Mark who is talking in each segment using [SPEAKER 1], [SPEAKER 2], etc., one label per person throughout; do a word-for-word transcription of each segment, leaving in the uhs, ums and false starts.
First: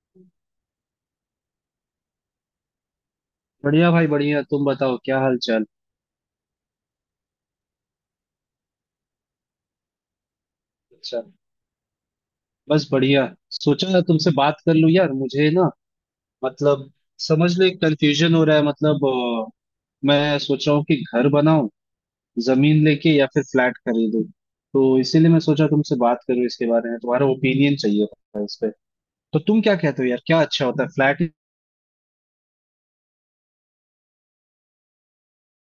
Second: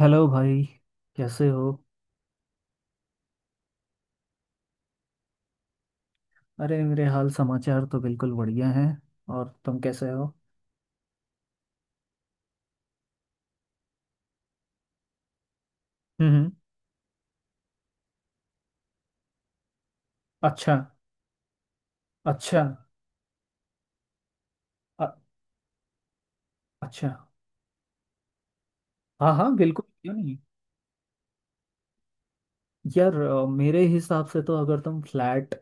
[SPEAKER 1] Hello भाई। कैसे हो?
[SPEAKER 2] बढ़िया भाई बढ़िया। तुम बताओ क्या हाल चाल।
[SPEAKER 1] अरे मेरे हाल समाचार तो बिल्कुल बढ़िया हैं। और तुम कैसे हो?
[SPEAKER 2] अच्छा, बस बढ़िया। सोचा ना तुमसे बात कर लूं यार। मुझे ना
[SPEAKER 1] हम्म।
[SPEAKER 2] मतलब समझ लो एक कंफ्यूजन हो रहा है, मतलब अ, मैं सोच
[SPEAKER 1] अच्छा।
[SPEAKER 2] रहा हूँ कि घर बनाऊं,
[SPEAKER 1] अच्छा।
[SPEAKER 2] जमीन लेके या फिर फ्लैट खरीदूं। तो
[SPEAKER 1] अ-
[SPEAKER 2] इसीलिए मैं सोचा तुमसे बात करूं इसके बारे में,
[SPEAKER 1] अच्छा।
[SPEAKER 2] तुम्हारा ओपिनियन चाहिए था इस पे।
[SPEAKER 1] हाँ
[SPEAKER 2] तो
[SPEAKER 1] हाँ,
[SPEAKER 2] तुम क्या
[SPEAKER 1] बिल्कुल,
[SPEAKER 2] कहते हो
[SPEAKER 1] क्यों
[SPEAKER 2] यार,
[SPEAKER 1] नहीं।
[SPEAKER 2] क्या अच्छा होता है फ्लैट?
[SPEAKER 1] यार अ, मेरे हिसाब से तो अगर तुम फ्लैट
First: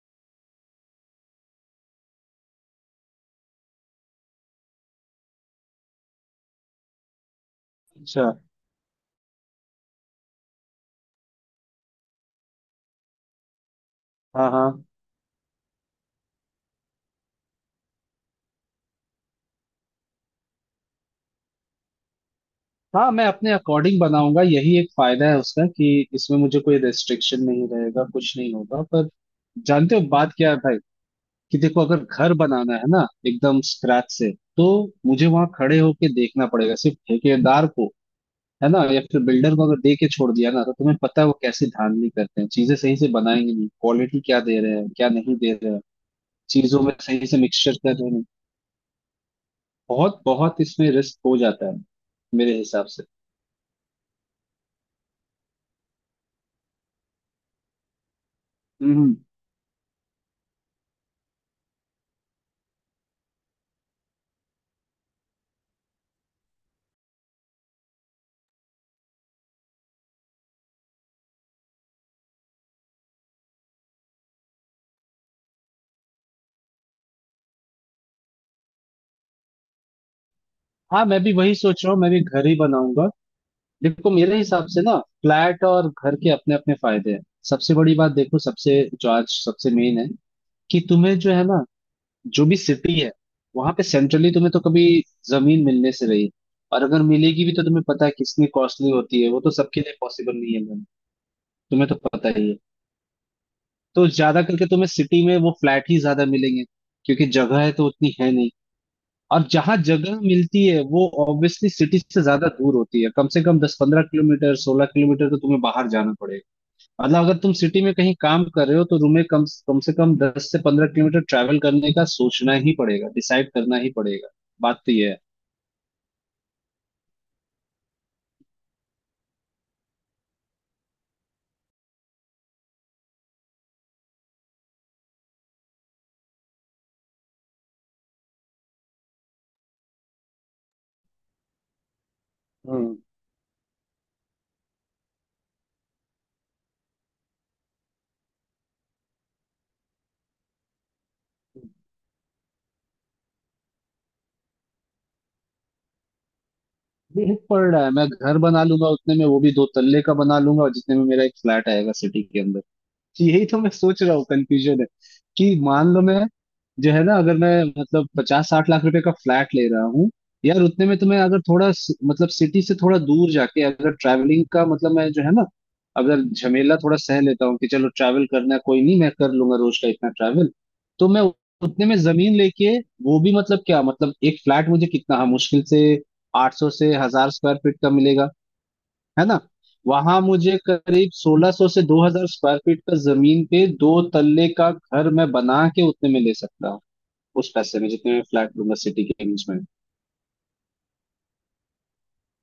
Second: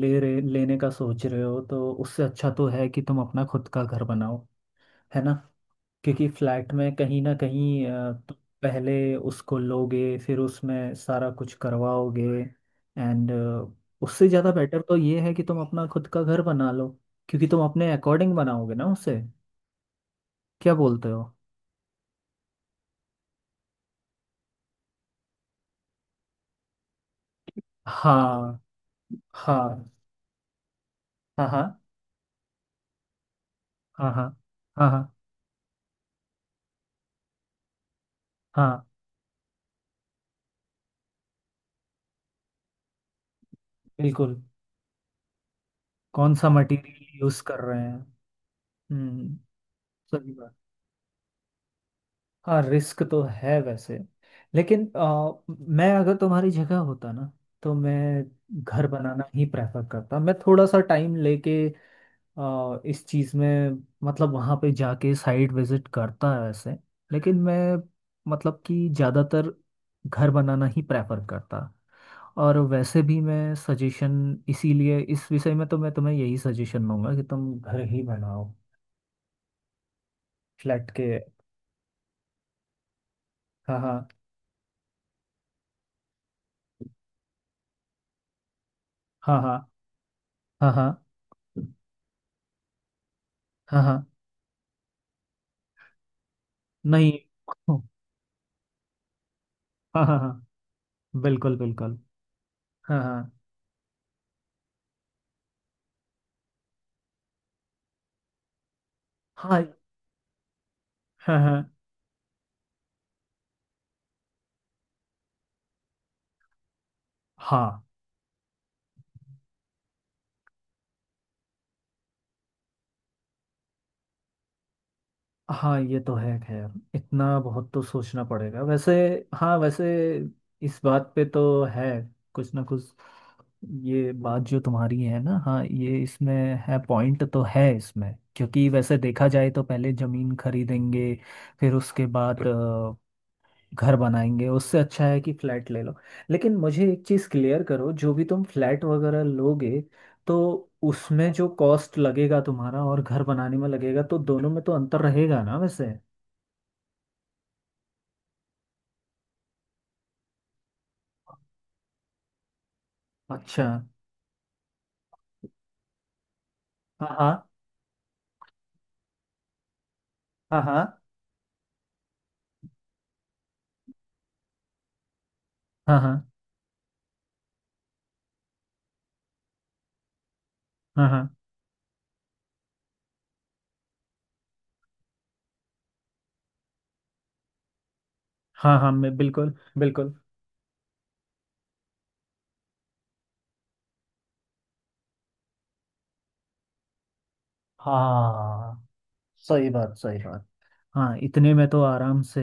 [SPEAKER 1] ले रहे लेने का सोच रहे हो तो उससे अच्छा तो है कि तुम अपना खुद का घर बनाओ। है ना। क्योंकि फ्लैट में कहीं ना कहीं अ,
[SPEAKER 2] अच्छा।
[SPEAKER 1] तुम पहले उसको लोगे फिर उसमें सारा कुछ करवाओगे एंड उससे
[SPEAKER 2] हाँ
[SPEAKER 1] ज़्यादा
[SPEAKER 2] हाँ।
[SPEAKER 1] बेटर तो ये है कि तुम अपना खुद का घर बना लो। क्योंकि तुम अपने अकॉर्डिंग बनाओगे ना उसे। क्या बोलते हो?
[SPEAKER 2] हाँ मैं अपने अकॉर्डिंग बनाऊंगा, यही एक फायदा है उसका कि इसमें मुझे कोई रेस्ट्रिक्शन नहीं रहेगा, कुछ नहीं
[SPEAKER 1] हाँ
[SPEAKER 2] होगा। पर
[SPEAKER 1] हाँ
[SPEAKER 2] जानते हो बात क्या है भाई,
[SPEAKER 1] हाँ
[SPEAKER 2] कि
[SPEAKER 1] हाँ
[SPEAKER 2] देखो अगर घर बनाना है ना एकदम स्क्रैच
[SPEAKER 1] हाँ हाँ
[SPEAKER 2] से, तो
[SPEAKER 1] हाँ हाँ
[SPEAKER 2] मुझे वहां खड़े होके देखना पड़ेगा सिर्फ ठेकेदार को, है ना।
[SPEAKER 1] हाँ।
[SPEAKER 2] या फिर बिल्डर को अगर दे के छोड़ दिया ना तो तुम्हें पता है वो कैसे धांधली करते हैं, चीजें सही से बनाएंगे नहीं, क्वालिटी
[SPEAKER 1] बिल्कुल।
[SPEAKER 2] क्या दे रहे हैं क्या नहीं दे रहे हैं,
[SPEAKER 1] कौन सा
[SPEAKER 2] चीजों में
[SPEAKER 1] मटेरियल
[SPEAKER 2] सही से
[SPEAKER 1] यूज़ कर
[SPEAKER 2] मिक्सचर
[SPEAKER 1] रहे
[SPEAKER 2] कर
[SPEAKER 1] हैं।
[SPEAKER 2] रहे हैं नहीं।
[SPEAKER 1] हम्म।
[SPEAKER 2] बहुत
[SPEAKER 1] सही बात।
[SPEAKER 2] बहुत इसमें रिस्क हो जाता है मेरे
[SPEAKER 1] हाँ
[SPEAKER 2] हिसाब
[SPEAKER 1] रिस्क
[SPEAKER 2] से।
[SPEAKER 1] तो है वैसे। लेकिन अ, मैं अगर तुम्हारी जगह होता ना तो मैं घर
[SPEAKER 2] हम्म।
[SPEAKER 1] बनाना ही प्रेफर करता। मैं थोड़ा सा टाइम लेके अ, इस चीज़ में मतलब वहाँ पे जाके साइट विजिट करता है वैसे। लेकिन मैं मतलब कि ज़्यादातर घर बनाना ही प्रेफर करता। और वैसे भी मैं सजेशन, इसीलिए इस विषय में तो मैं तुम्हें यही सजेशन दूंगा कि तुम घर ही बनाओ फ्लैट
[SPEAKER 2] हाँ
[SPEAKER 1] के।
[SPEAKER 2] मैं भी वही सोच रहा हूँ, मैं भी घर ही बनाऊंगा।
[SPEAKER 1] हाँ हाँ
[SPEAKER 2] देखो मेरे हिसाब से ना, फ्लैट और घर के अपने अपने फायदे हैं। सबसे बड़ी बात देखो, सबसे जो आज
[SPEAKER 1] हाँ हाँ
[SPEAKER 2] सबसे मेन है
[SPEAKER 1] हाँ
[SPEAKER 2] कि
[SPEAKER 1] हाँ
[SPEAKER 2] तुम्हें जो है ना, जो भी सिटी है वहां
[SPEAKER 1] हाँ
[SPEAKER 2] पे
[SPEAKER 1] हाँ हाँ।
[SPEAKER 2] सेंट्रली तुम्हें तो कभी जमीन मिलने से रही। और अगर
[SPEAKER 1] नहीं।
[SPEAKER 2] मिलेगी भी तो तुम्हें पता है कितनी कॉस्टली होती है, वो तो सबके लिए
[SPEAKER 1] हाँ हाँ
[SPEAKER 2] पॉसिबल नहीं है
[SPEAKER 1] हाँ।
[SPEAKER 2] मैम,
[SPEAKER 1] बिल्कुल
[SPEAKER 2] तुम्हें तो
[SPEAKER 1] बिल्कुल।
[SPEAKER 2] पता ही है।
[SPEAKER 1] हाँ हाँ
[SPEAKER 2] तो ज्यादा करके तुम्हें सिटी में वो फ्लैट ही ज्यादा मिलेंगे, क्योंकि जगह है तो उतनी है नहीं। और
[SPEAKER 1] हाँ
[SPEAKER 2] जहां जगह मिलती है वो
[SPEAKER 1] हाँ हाँ
[SPEAKER 2] ऑब्वियसली सिटी से ज्यादा दूर होती है, कम से कम दस पंद्रह किलोमीटर सोलह किलोमीटर तो तुम्हें बाहर जाना पड़ेगा। मतलब अगर तुम
[SPEAKER 1] हाँ
[SPEAKER 2] सिटी में कहीं काम कर रहे हो तो तुम्हें कम कम से कम दस से पंद्रह किलोमीटर ट्रैवल करने का सोचना ही पड़ेगा, डिसाइड करना ही पड़ेगा। बात तो ये है।
[SPEAKER 1] हाँ ये तो है खैर। इतना बहुत तो सोचना पड़ेगा वैसे। हाँ वैसे इस बात पे तो है कुछ ना कुछ। ये बात जो तुम्हारी है ना, हाँ, ये इसमें है, पॉइंट तो है इसमें। क्योंकि वैसे देखा जाए तो पहले जमीन खरीदेंगे फिर उसके बाद
[SPEAKER 2] हम्म
[SPEAKER 1] घर बनाएंगे, उससे अच्छा है कि फ्लैट ले लो। लेकिन मुझे एक चीज़ क्लियर करो, जो भी तुम फ्लैट वगैरह लोगे तो उसमें जो कॉस्ट लगेगा तुम्हारा और घर बनाने में लगेगा तो दोनों में तो अंतर रहेगा ना वैसे।
[SPEAKER 2] ये पड़ रहा है मैं घर बना लूंगा उतने में, वो भी दो तल्ले का बना लूंगा, और जितने में मेरा एक फ्लैट आएगा सिटी के अंदर। तो यही तो
[SPEAKER 1] अच्छा।
[SPEAKER 2] मैं सोच रहा हूँ, कंफ्यूजन है कि मान लो मैं, जो है
[SPEAKER 1] हाँ
[SPEAKER 2] ना,
[SPEAKER 1] हाँ
[SPEAKER 2] अगर मैं मतलब पचास साठ लाख रुपए का फ्लैट ले रहा हूँ,
[SPEAKER 1] हाँ
[SPEAKER 2] यार
[SPEAKER 1] हाँ
[SPEAKER 2] उतने में तो मैं अगर थोड़ा सि- मतलब सिटी से थोड़ा दूर जाके अगर ट्रैवलिंग का मतलब, मैं जो है ना,
[SPEAKER 1] हाँ हाँ
[SPEAKER 2] अगर झमेला थोड़ा सह लेता हूँ कि चलो ट्रैवल करना है कोई नहीं मैं कर लूंगा रोज का इतना ट्रैवल,
[SPEAKER 1] हाँ
[SPEAKER 2] तो मैं
[SPEAKER 1] हाँ
[SPEAKER 2] उतने में जमीन लेके, वो भी मतलब क्या, मतलब एक फ्लैट मुझे कितना, हाँ मुश्किल से आठ सौ से हजार स्क्वायर फीट का मिलेगा,
[SPEAKER 1] हाँ हाँ मैं
[SPEAKER 2] है ना।
[SPEAKER 1] बिल्कुल बिल्कुल।
[SPEAKER 2] वहां मुझे करीब सोलह सौ से दो हजार स्क्वायर फीट का जमीन पे दो तल्ले का घर मैं बना के उतने में ले सकता हूँ, उस पैसे में जितने में फ्लैट लूंगा
[SPEAKER 1] हाँ
[SPEAKER 2] सिटी के बीच में।
[SPEAKER 1] सही बात सही बात। हाँ इतने में तो आराम से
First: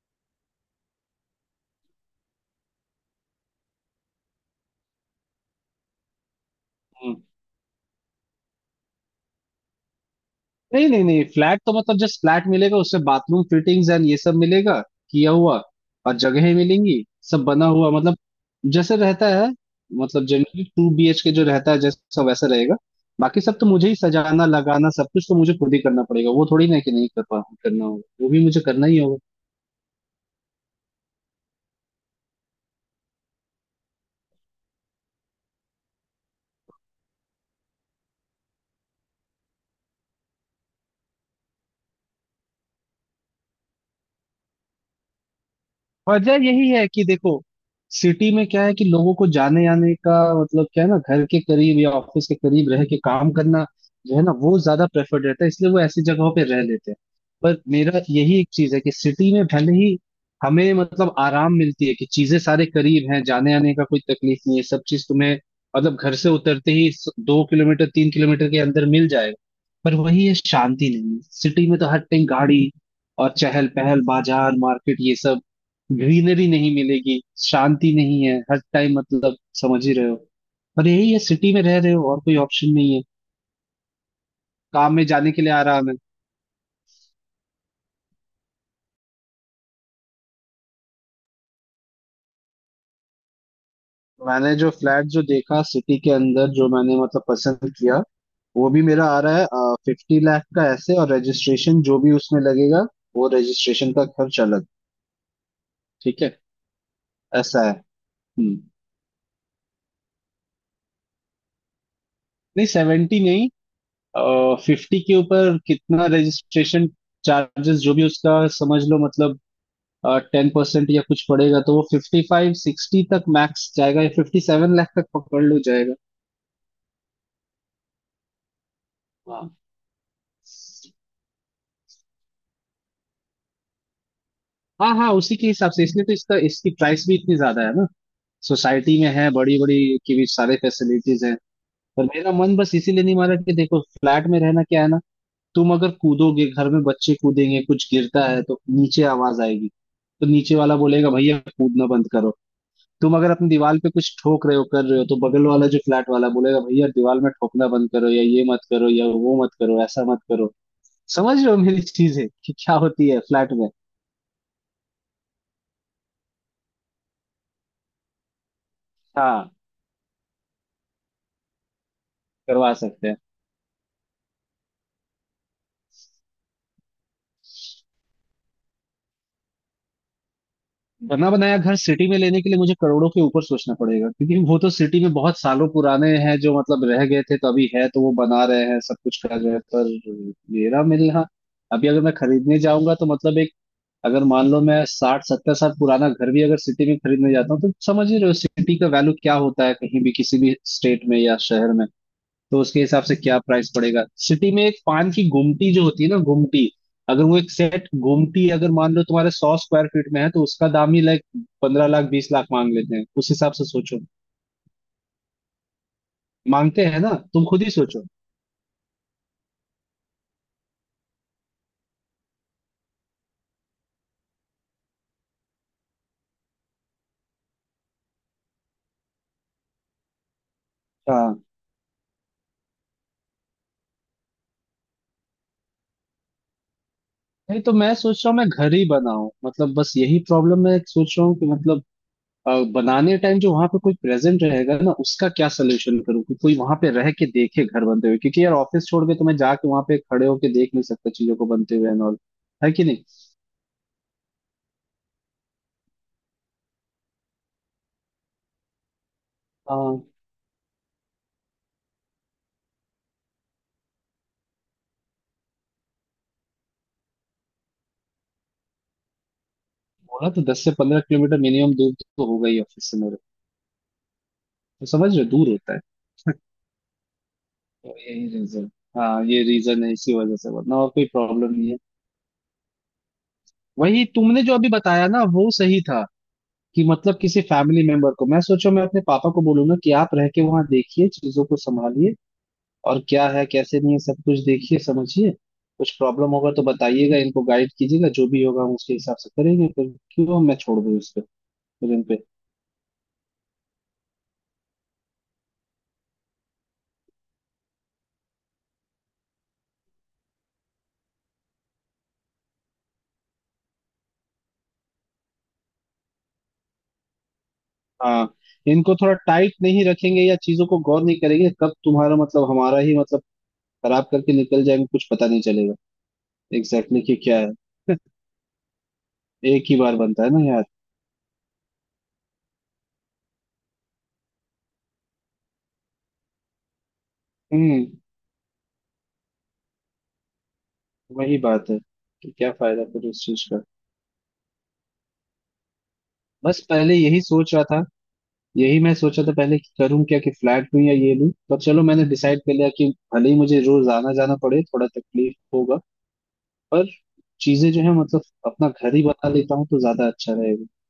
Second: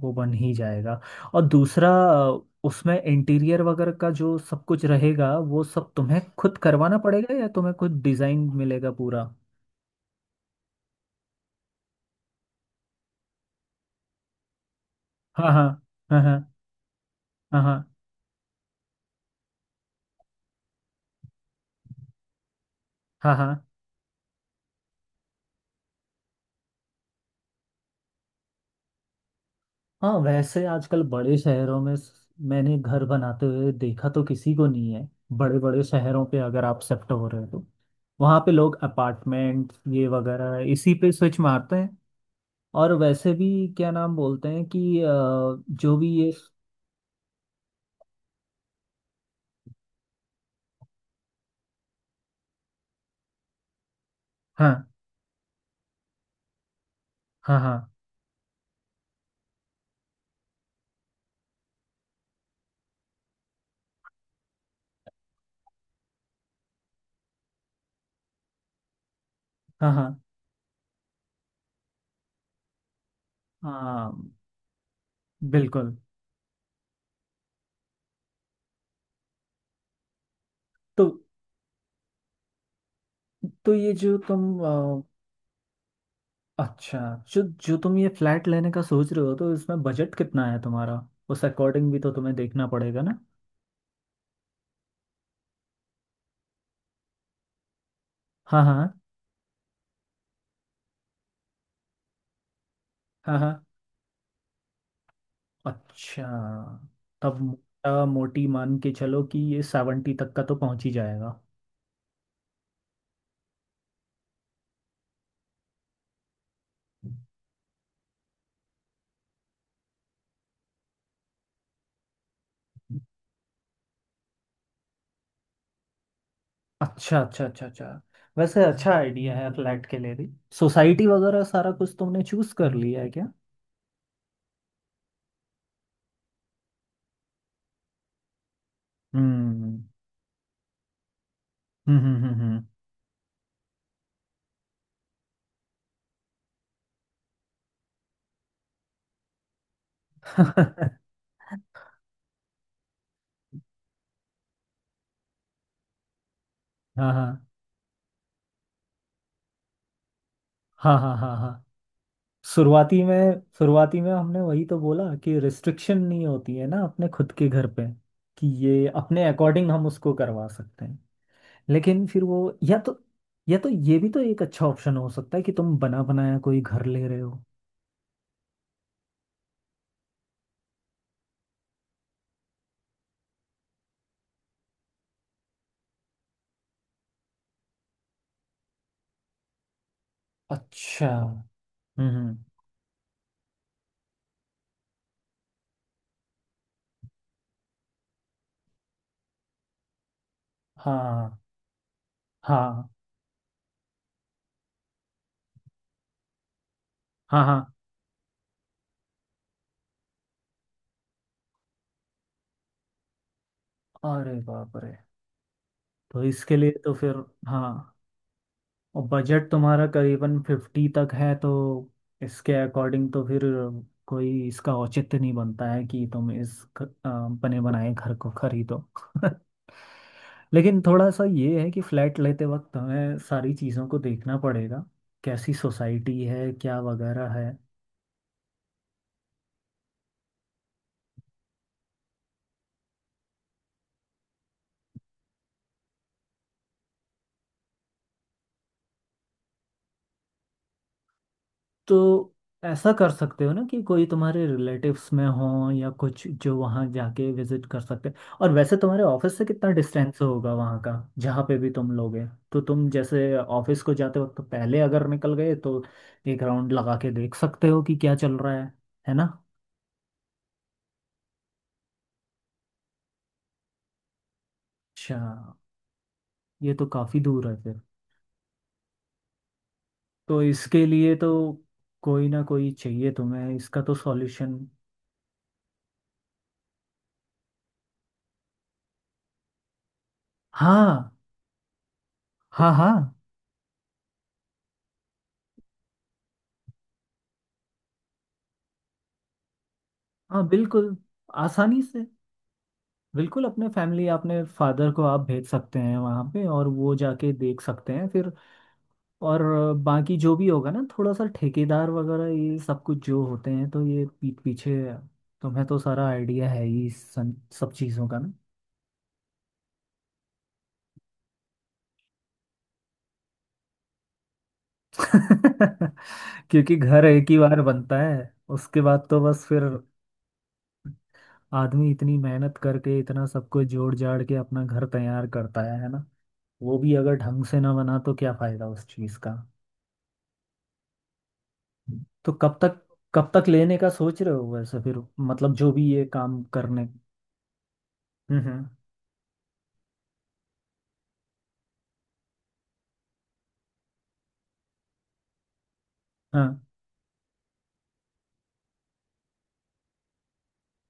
[SPEAKER 1] वो बन ही जाएगा। और दूसरा अ, उसमें इंटीरियर वगैरह का जो सब कुछ रहेगा वो सब तुम्हें खुद करवाना
[SPEAKER 2] हम्म,
[SPEAKER 1] पड़ेगा या तुम्हें खुद डिजाइन मिलेगा पूरा।
[SPEAKER 2] नहीं नहीं नहीं, फ्लैट तो मतलब जस्ट फ्लैट मिलेगा, उसमें बाथरूम फिटिंग्स एंड ये सब मिलेगा किया
[SPEAKER 1] हाँ
[SPEAKER 2] हुआ,
[SPEAKER 1] हाँ
[SPEAKER 2] और
[SPEAKER 1] हाँ हाँ
[SPEAKER 2] जगहें मिलेंगी, सब
[SPEAKER 1] हाँ
[SPEAKER 2] बना
[SPEAKER 1] हाँ
[SPEAKER 2] हुआ, मतलब जैसे रहता है, मतलब generally two B H K जो रहता है जैसा वैसा रहेगा।
[SPEAKER 1] हाँ
[SPEAKER 2] बाकी
[SPEAKER 1] हाँ।
[SPEAKER 2] सब तो मुझे ही सजाना लगाना सब कुछ तो मुझे खुद ही करना पड़ेगा, वो थोड़ी ना है कि नहीं कर पा, करना होगा वो भी मुझे करना ही होगा।
[SPEAKER 1] हाँ वैसे आजकल बड़े शहरों में स- मैंने घर बनाते हुए देखा तो किसी को नहीं है। बड़े बड़े शहरों पे अगर आप शिफ्ट हो रहे हो तो वहाँ पे लोग अपार्टमेंट ये वगैरह इसी पे स्विच मारते हैं। और वैसे भी क्या नाम बोलते हैं कि अ, जो भी ये,
[SPEAKER 2] वजह यही है कि देखो सिटी में क्या है कि लोगों को जाने आने का, मतलब क्या है ना, घर के करीब या ऑफिस के करीब रह के काम करना जो है ना वो ज्यादा
[SPEAKER 1] हाँ
[SPEAKER 2] प्रेफर्ड रहता है, इसलिए वो ऐसी जगहों पे रह लेते हैं। पर
[SPEAKER 1] हाँ हाँ
[SPEAKER 2] मेरा यही एक चीज है कि सिटी में भले ही हमें मतलब आराम मिलती है कि चीजें सारे करीब हैं, जाने आने का कोई तकलीफ नहीं है, सब चीज तुम्हें मतलब घर से उतरते ही स- दो किलोमीटर तीन किलोमीटर के अंदर मिल जाएगा।
[SPEAKER 1] हाँ
[SPEAKER 2] पर
[SPEAKER 1] हाँ
[SPEAKER 2] वही है, शांति नहीं है सिटी में, तो हर टाइम गाड़ी और चहल पहल
[SPEAKER 1] हाँ।
[SPEAKER 2] बाजार मार्केट ये सब,
[SPEAKER 1] बिल्कुल।
[SPEAKER 2] ग्रीनरी नहीं मिलेगी, शांति नहीं है हर टाइम, मतलब समझ ही रहे हो। और
[SPEAKER 1] तो
[SPEAKER 2] यही है सिटी में रह रहे हो और कोई ऑप्शन नहीं है,
[SPEAKER 1] तो ये जो तुम
[SPEAKER 2] काम
[SPEAKER 1] अ,
[SPEAKER 2] में जाने के लिए आराम है।
[SPEAKER 1] अच्छा, जो जो तुम ये फ्लैट लेने का सोच रहे हो तो इसमें बजट कितना है तुम्हारा। उस अकॉर्डिंग भी तो तुम्हें देखना पड़ेगा ना।
[SPEAKER 2] मैंने जो फ्लैट जो देखा सिटी के अंदर, जो मैंने मतलब पसंद किया,
[SPEAKER 1] हाँ
[SPEAKER 2] वो भी
[SPEAKER 1] हाँ
[SPEAKER 2] मेरा आ रहा है फिफ्टी लाख का ऐसे, और रजिस्ट्रेशन जो भी उसमें लगेगा, वो
[SPEAKER 1] हाँ हाँ।
[SPEAKER 2] रजिस्ट्रेशन का खर्च अलग।
[SPEAKER 1] अच्छा,
[SPEAKER 2] ठीक है।
[SPEAKER 1] तब
[SPEAKER 2] ऐसा है।
[SPEAKER 1] मोटा मोटी
[SPEAKER 2] हम्म
[SPEAKER 1] मान के चलो कि ये सेवेंटी तक का तो पहुंच ही जाएगा।
[SPEAKER 2] नहीं सेवेंटी नहीं, फिफ्टी के ऊपर कितना रजिस्ट्रेशन चार्जेस जो भी उसका, समझ लो मतलब टेन परसेंट या कुछ पड़ेगा तो वो फिफ्टी फाइव सिक्सटी तक मैक्स जाएगा, या फिफ्टी सेवन लाख तक पकड़ लो जाएगा।
[SPEAKER 1] अच्छा अच्छा अच्छा अच्छा वैसे अच्छा आइडिया
[SPEAKER 2] वाह।
[SPEAKER 1] है फ्लैट के लिए भी। सोसाइटी वगैरह सारा कुछ तुमने चूज कर लिया है क्या?
[SPEAKER 2] हाँ हाँ, उसी के हिसाब से, इसलिए तो इसका इसकी प्राइस भी इतनी ज्यादा है ना, सोसाइटी में है बड़ी
[SPEAKER 1] हम्म
[SPEAKER 2] बड़ी की भी सारे फैसिलिटीज हैं।
[SPEAKER 1] हम्म
[SPEAKER 2] पर
[SPEAKER 1] हम्म
[SPEAKER 2] मेरा मन
[SPEAKER 1] हम्म
[SPEAKER 2] बस इसीलिए नहीं मारा कि देखो फ्लैट में रहना क्या है ना, तुम अगर कूदोगे घर में, बच्चे कूदेंगे, कुछ गिरता है तो नीचे आवाज आएगी तो नीचे वाला
[SPEAKER 1] हम्म।
[SPEAKER 2] बोलेगा भैया कूदना बंद करो। तुम अगर अपनी दीवार पे कुछ ठोक रहे हो कर रहे हो तो बगल वाला जो फ्लैट वाला बोलेगा भैया
[SPEAKER 1] हाँ
[SPEAKER 2] दीवार
[SPEAKER 1] हाँ
[SPEAKER 2] में ठोकना बंद करो, या ये मत करो या वो मत करो ऐसा मत करो।
[SPEAKER 1] हाँ हाँ
[SPEAKER 2] समझ
[SPEAKER 1] हाँ
[SPEAKER 2] रहे
[SPEAKER 1] हाँ।
[SPEAKER 2] हो मेरी चीज है कि क्या
[SPEAKER 1] शुरुआती
[SPEAKER 2] होती है
[SPEAKER 1] में,
[SPEAKER 2] फ्लैट में।
[SPEAKER 1] शुरुआती में हमने वही तो बोला कि रिस्ट्रिक्शन नहीं होती है ना अपने खुद के घर पे, कि ये अपने
[SPEAKER 2] हाँ
[SPEAKER 1] अकॉर्डिंग हम उसको करवा सकते हैं। लेकिन फिर वो,
[SPEAKER 2] करवा
[SPEAKER 1] या तो
[SPEAKER 2] सकते हैं।
[SPEAKER 1] या तो ये भी तो एक अच्छा ऑप्शन हो सकता है कि तुम बना बनाया कोई घर ले रहे हो।
[SPEAKER 2] बना बनाया घर सिटी में लेने के लिए मुझे करोड़ों के ऊपर सोचना पड़ेगा, क्योंकि वो तो सिटी में बहुत सालों पुराने हैं जो मतलब रह गए थे, तो अभी है तो वो बना रहे हैं सब कुछ कर रहे हैं, पर मेरा
[SPEAKER 1] अच्छा।
[SPEAKER 2] मिलना अभी अगर मैं
[SPEAKER 1] हम्म।
[SPEAKER 2] खरीदने जाऊंगा, तो मतलब एक, अगर मान लो मैं साठ सत्तर साल पुराना घर भी अगर सिटी में खरीदने जाता हूँ, तो समझ ही रहे हो सिटी का वैल्यू क्या होता है कहीं भी किसी भी स्टेट में या
[SPEAKER 1] हाँ
[SPEAKER 2] शहर में, तो उसके
[SPEAKER 1] हाँ
[SPEAKER 2] हिसाब से क्या प्राइस पड़ेगा सिटी में। एक पान की गुमटी जो होती है ना गुमटी, अगर वो
[SPEAKER 1] हाँ
[SPEAKER 2] एक
[SPEAKER 1] हाँ।
[SPEAKER 2] सेट गुमटी अगर मान लो तुम्हारे सौ स्क्वायर फीट में है तो उसका दाम ही लाइक पंद्रह लाख बीस लाख मांग लेते हैं, उस हिसाब से सोचो,
[SPEAKER 1] अरे बाप रे। तो इसके लिए
[SPEAKER 2] मांगते
[SPEAKER 1] तो
[SPEAKER 2] हैं
[SPEAKER 1] फिर,
[SPEAKER 2] ना, तुम खुद ही
[SPEAKER 1] हाँ,
[SPEAKER 2] सोचो।
[SPEAKER 1] और बजट तुम्हारा करीबन फिफ्टी तक है तो इसके अकॉर्डिंग तो फिर कोई इसका औचित्य नहीं बनता है कि तुम इस ख- अ, बने बनाए घर को खरीदो। लेकिन थोड़ा सा
[SPEAKER 2] हाँ
[SPEAKER 1] ये है कि फ्लैट लेते वक्त हमें सारी चीज़ों को देखना पड़ेगा कैसी सोसाइटी है क्या वगैरह है।
[SPEAKER 2] नहीं तो मैं सोच रहा हूँ मैं घर ही बनाऊं, मतलब बस यही प्रॉब्लम मैं सोच रहा हूँ कि मतलब अ, बनाने टाइम जो वहां पे कोई प्रेजेंट रहेगा ना उसका क्या सोल्यूशन करूँ कि कोई वहां पे रह के देखे घर बनते हुए, क्योंकि यार ऑफिस छोड़ के तो मैं जाके वहां पे खड़े होके देख नहीं सकता चीजों को बनते हुए एंड ऑल।
[SPEAKER 1] तो
[SPEAKER 2] है कि
[SPEAKER 1] ऐसा
[SPEAKER 2] नहीं।
[SPEAKER 1] कर सकते हो ना कि कोई तुम्हारे रिलेटिव्स में हो या कुछ जो वहाँ जाके विजिट कर सकते हैं। और वैसे तुम्हारे ऑफिस से कितना
[SPEAKER 2] अ,
[SPEAKER 1] डिस्टेंस होगा वहाँ का, जहाँ पे भी तुम लोगे। तो तुम जैसे ऑफिस को जाते वक्त पहले अगर निकल गए तो एक राउंड लगा के देख सकते हो कि क्या चल रहा है। है ना।
[SPEAKER 2] बोला तो दस से पंद्रह किलोमीटर मिनिमम दूर तो होगा ही ऑफिस से मेरे, तो समझ
[SPEAKER 1] अच्छा
[SPEAKER 2] रहे हो, दूर होता है।
[SPEAKER 1] ये तो काफ़ी दूर है फिर।
[SPEAKER 2] तो यही रीजन, हाँ ये रीजन है, इसी वजह
[SPEAKER 1] तो
[SPEAKER 2] से, वरना
[SPEAKER 1] इसके
[SPEAKER 2] और कोई
[SPEAKER 1] लिए तो
[SPEAKER 2] प्रॉब्लम नहीं है।
[SPEAKER 1] कोई ना कोई चाहिए तुम्हें इसका तो
[SPEAKER 2] वही तुमने जो
[SPEAKER 1] सॉल्यूशन।
[SPEAKER 2] अभी बताया ना वो सही था, कि मतलब किसी फैमिली मेंबर को, मैं सोचो मैं अपने पापा को बोलूंगा कि आप रह के वहां देखिए
[SPEAKER 1] हाँ
[SPEAKER 2] चीजों को संभालिए,
[SPEAKER 1] हाँ हाँ
[SPEAKER 2] और क्या है कैसे नहीं है सब कुछ देखिए समझिए, कुछ प्रॉब्लम होगा तो बताइएगा इनको गाइड कीजिएगा, जो भी होगा हम उसके हिसाब से करेंगे फिर। क्यों
[SPEAKER 1] हाँ।
[SPEAKER 2] मैं छोड़
[SPEAKER 1] बिल्कुल।
[SPEAKER 2] दूँ इस पे,
[SPEAKER 1] आसानी
[SPEAKER 2] फिर इन
[SPEAKER 1] से
[SPEAKER 2] पे।
[SPEAKER 1] बिल्कुल अपने फैमिली, अपने फादर को आप भेज सकते हैं वहाँ पे और वो जाके देख सकते हैं फिर। और बाकी जो भी होगा ना, थोड़ा सा ठेकेदार वगैरह ये सब कुछ जो होते हैं तो ये पीठ पीछे। तुम्हें तो सारा आइडिया है ही इस सन- सब चीज़ों का ना।
[SPEAKER 2] हाँ इनको थोड़ा टाइट नहीं रखेंगे या चीजों को गौर नहीं करेंगे, कब तुम्हारा मतलब हमारा ही मतलब खराब करके निकल जाएंगे कुछ पता नहीं चलेगा।
[SPEAKER 1] क्योंकि
[SPEAKER 2] एग्जैक्टली
[SPEAKER 1] घर
[SPEAKER 2] exactly, कि
[SPEAKER 1] एक ही
[SPEAKER 2] क्या है,
[SPEAKER 1] बार बनता है। उसके बाद तो बस फिर
[SPEAKER 2] एक ही बार बनता है ना यार।
[SPEAKER 1] आदमी इतनी मेहनत करके इतना सब कुछ जोड़ जाड़ के अपना घर तैयार करता है है ना। वो भी अगर ढंग से ना
[SPEAKER 2] हम्म।
[SPEAKER 1] बना तो क्या फायदा उस चीज़ का।
[SPEAKER 2] वही बात है कि
[SPEAKER 1] तो
[SPEAKER 2] क्या
[SPEAKER 1] कब तक
[SPEAKER 2] फायदा फिर उस
[SPEAKER 1] कब तक
[SPEAKER 2] चीज का।
[SPEAKER 1] लेने का सोच रहे हो वैसे फिर, मतलब जो भी ये काम
[SPEAKER 2] बस
[SPEAKER 1] करने।
[SPEAKER 2] पहले यही सोच रहा था,
[SPEAKER 1] हम्म हम्म,
[SPEAKER 2] यही मैं सोचा था पहले कि करूं क्या, कि फ्लैट लूं या ये लूं, पर चलो मैंने डिसाइड कर लिया कि भले ही मुझे रोज आना जाना पड़े थोड़ा तकलीफ होगा,
[SPEAKER 1] हाँ,
[SPEAKER 2] पर चीजें जो है मतलब अपना घर ही बना लेता हूँ तो ज्यादा अच्छा रहेगा,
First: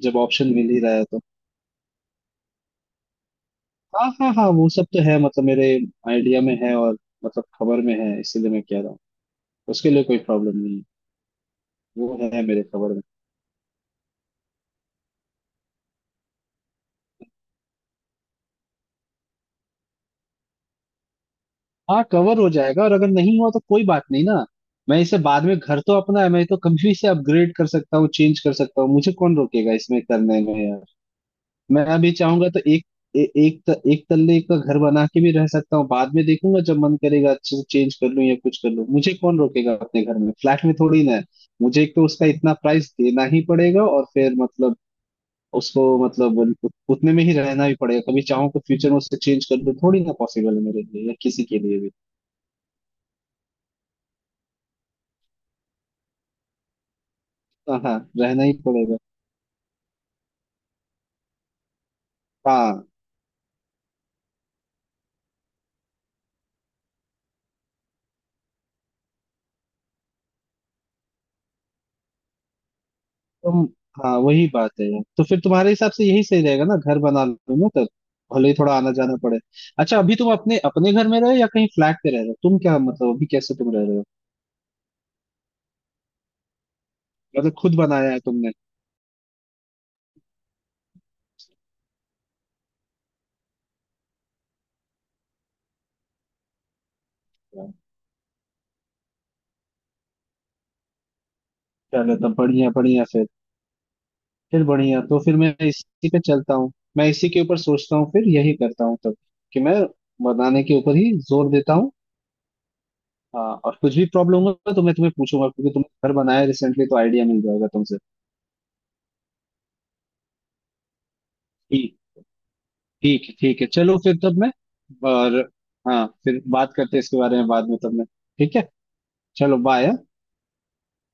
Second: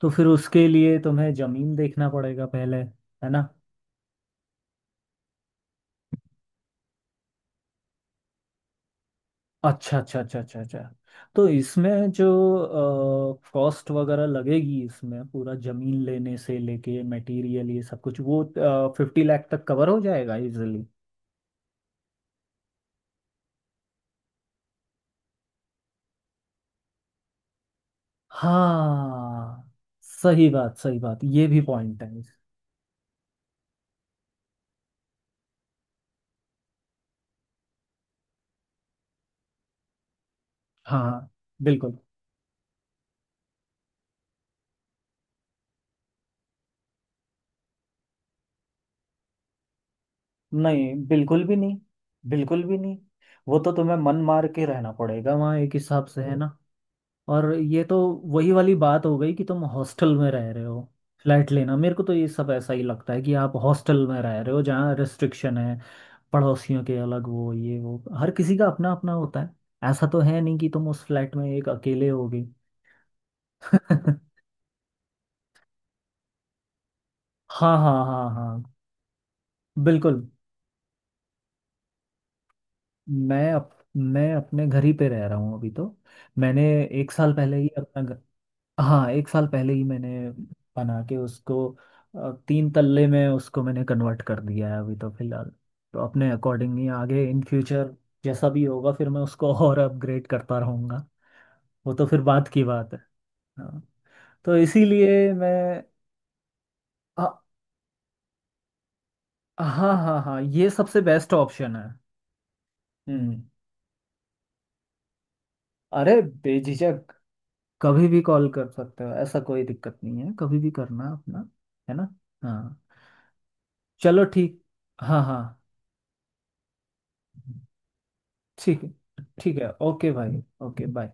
[SPEAKER 1] तो
[SPEAKER 2] जब
[SPEAKER 1] फिर
[SPEAKER 2] ऑप्शन
[SPEAKER 1] उसके
[SPEAKER 2] मिल ही रहा
[SPEAKER 1] लिए
[SPEAKER 2] है तो।
[SPEAKER 1] तुम्हें जमीन देखना पड़ेगा पहले। है ना।
[SPEAKER 2] हाँ हाँ हाँ, वो सब तो है मतलब मेरे आइडिया में है, और मतलब खबर में है, इसीलिए मैं कह रहा हूँ, उसके
[SPEAKER 1] अच्छा
[SPEAKER 2] लिए कोई
[SPEAKER 1] अच्छा अच्छा
[SPEAKER 2] प्रॉब्लम
[SPEAKER 1] अच्छा
[SPEAKER 2] नहीं
[SPEAKER 1] अच्छा।
[SPEAKER 2] है,
[SPEAKER 1] तो इसमें
[SPEAKER 2] वो
[SPEAKER 1] जो
[SPEAKER 2] है मेरे खबर में।
[SPEAKER 1] कॉस्ट वगैरह लगेगी, इसमें पूरा जमीन लेने से लेके मटेरियल ये सब कुछ वो फिफ्टी लाख तक कवर हो जाएगा इजिली।
[SPEAKER 2] हाँ कवर हो जाएगा, और अगर नहीं हुआ तो कोई बात नहीं ना, मैं इसे बाद में, घर तो अपना है, मैं तो कभी भी इसे अपग्रेड कर सकता हूँ चेंज कर सकता हूँ, मुझे कौन
[SPEAKER 1] हाँ
[SPEAKER 2] रोकेगा इसमें करने
[SPEAKER 1] सही बात
[SPEAKER 2] में।
[SPEAKER 1] सही बात, ये भी
[SPEAKER 2] मैं
[SPEAKER 1] पॉइंट है।
[SPEAKER 2] अभी चाहूंगा तो एक ए, एक त, एक तल्ले का घर बना के भी रह सकता हूँ, बाद में देखूंगा जब मन करेगा अच्छे से चेंज कर लूं या कुछ कर लूं, मुझे कौन रोकेगा अपने घर में, फ्लैट में थोड़ी ना है।
[SPEAKER 1] हाँ
[SPEAKER 2] मुझे एक
[SPEAKER 1] बिल्कुल।
[SPEAKER 2] तो उसका इतना प्राइस देना ही पड़ेगा, और फिर मतलब उसको मतलब उत- उतने में ही रहना भी पड़ेगा, कभी चाहूँ तो फ्यूचर में उससे चेंज कर लूं थोड़ी ना पॉसिबल है मेरे
[SPEAKER 1] नहीं
[SPEAKER 2] लिए या
[SPEAKER 1] बिल्कुल
[SPEAKER 2] किसी
[SPEAKER 1] भी
[SPEAKER 2] के
[SPEAKER 1] नहीं।
[SPEAKER 2] लिए भी।
[SPEAKER 1] बिल्कुल भी नहीं। वो तो तुम्हें मन मार के रहना पड़ेगा वहाँ एक हिसाब से। है ना। और
[SPEAKER 2] हाँ
[SPEAKER 1] ये
[SPEAKER 2] हाँ
[SPEAKER 1] तो
[SPEAKER 2] रहना
[SPEAKER 1] वही
[SPEAKER 2] ही
[SPEAKER 1] वाली
[SPEAKER 2] पड़ेगा।
[SPEAKER 1] बात हो गई कि तुम हॉस्टल में रह रहे हो। फ्लैट लेना मेरे को तो ये सब ऐसा ही
[SPEAKER 2] हाँ
[SPEAKER 1] लगता है कि आप हॉस्टल में रह रहे हो जहाँ रिस्ट्रिक्शन है, पड़ोसियों के अलग वो ये वो हर किसी का अपना अपना होता है, ऐसा तो है नहीं कि तुम उस फ्लैट में एक अकेले होगे।
[SPEAKER 2] तुम, हाँ वही बात है यार, तो फिर तुम्हारे हिसाब से यही सही रहेगा ना, घर बना लो ना
[SPEAKER 1] हाँ
[SPEAKER 2] तब,
[SPEAKER 1] हाँ हाँ
[SPEAKER 2] भले ही
[SPEAKER 1] हाँ
[SPEAKER 2] थोड़ा आना जाना पड़े। अच्छा अभी
[SPEAKER 1] बिल्कुल।
[SPEAKER 2] तुम अपने अपने घर में रहे हो या कहीं फ्लैट पे रह रहे हो, तुम क्या मतलब अभी
[SPEAKER 1] मैं
[SPEAKER 2] कैसे
[SPEAKER 1] अप,
[SPEAKER 2] तुम रह रहे हो?
[SPEAKER 1] मैं अपने घर ही पे रह रहा हूँ अभी तो। मैंने एक साल
[SPEAKER 2] मतलब
[SPEAKER 1] पहले ही
[SPEAKER 2] खुद
[SPEAKER 1] अपना
[SPEAKER 2] बनाया है
[SPEAKER 1] घ-
[SPEAKER 2] तुमने?
[SPEAKER 1] हाँ, एक साल पहले ही मैंने बना के उसको अ, तीन तल्ले में उसको मैंने कन्वर्ट कर दिया है अभी तो फिलहाल। तो अपने अकॉर्डिंग ही आगे इन फ्यूचर जैसा भी होगा फिर मैं उसको और अपग्रेड करता रहूँगा। वो तो
[SPEAKER 2] चलो
[SPEAKER 1] फिर
[SPEAKER 2] तब
[SPEAKER 1] बात की
[SPEAKER 2] बढ़िया
[SPEAKER 1] बात है।
[SPEAKER 2] बढ़िया फिर।
[SPEAKER 1] हाँ तो
[SPEAKER 2] फिर बढ़िया, तो
[SPEAKER 1] इसीलिए
[SPEAKER 2] फिर मैं
[SPEAKER 1] मैं,
[SPEAKER 2] इसी पे चलता हूँ, मैं
[SPEAKER 1] हाँ
[SPEAKER 2] इसी के ऊपर सोचता हूँ, फिर यही करता हूँ तब, कि मैं
[SPEAKER 1] हाँ हाँ हाँ
[SPEAKER 2] बनाने
[SPEAKER 1] ये
[SPEAKER 2] के ऊपर
[SPEAKER 1] सबसे
[SPEAKER 2] ही
[SPEAKER 1] बेस्ट
[SPEAKER 2] जोर देता
[SPEAKER 1] ऑप्शन है।
[SPEAKER 2] हूँ।
[SPEAKER 1] हम्म।
[SPEAKER 2] हाँ और कुछ भी प्रॉब्लम होगा तो मैं तुम्हें पूछूंगा, क्योंकि तुमने
[SPEAKER 1] अरे
[SPEAKER 2] घर बनाया रिसेंटली तो
[SPEAKER 1] बेझिझक
[SPEAKER 2] आइडिया मिल जाएगा तुमसे।
[SPEAKER 1] कभी भी कॉल कर सकते हो, ऐसा कोई दिक्कत नहीं है। कभी भी करना अपना। है ना। हाँ।
[SPEAKER 2] ठीक है ठीक है चलो फिर
[SPEAKER 1] चलो
[SPEAKER 2] तब मैं,
[SPEAKER 1] ठीक। हाँ
[SPEAKER 2] और
[SPEAKER 1] हाँ।
[SPEAKER 2] हाँ फिर बात करते हैं इसके बारे में बाद में तब मैं। ठीक है।
[SPEAKER 1] ठीक है।
[SPEAKER 2] चलो
[SPEAKER 1] ठीक है,
[SPEAKER 2] बाय।
[SPEAKER 1] ओके भाई, ओके बाय।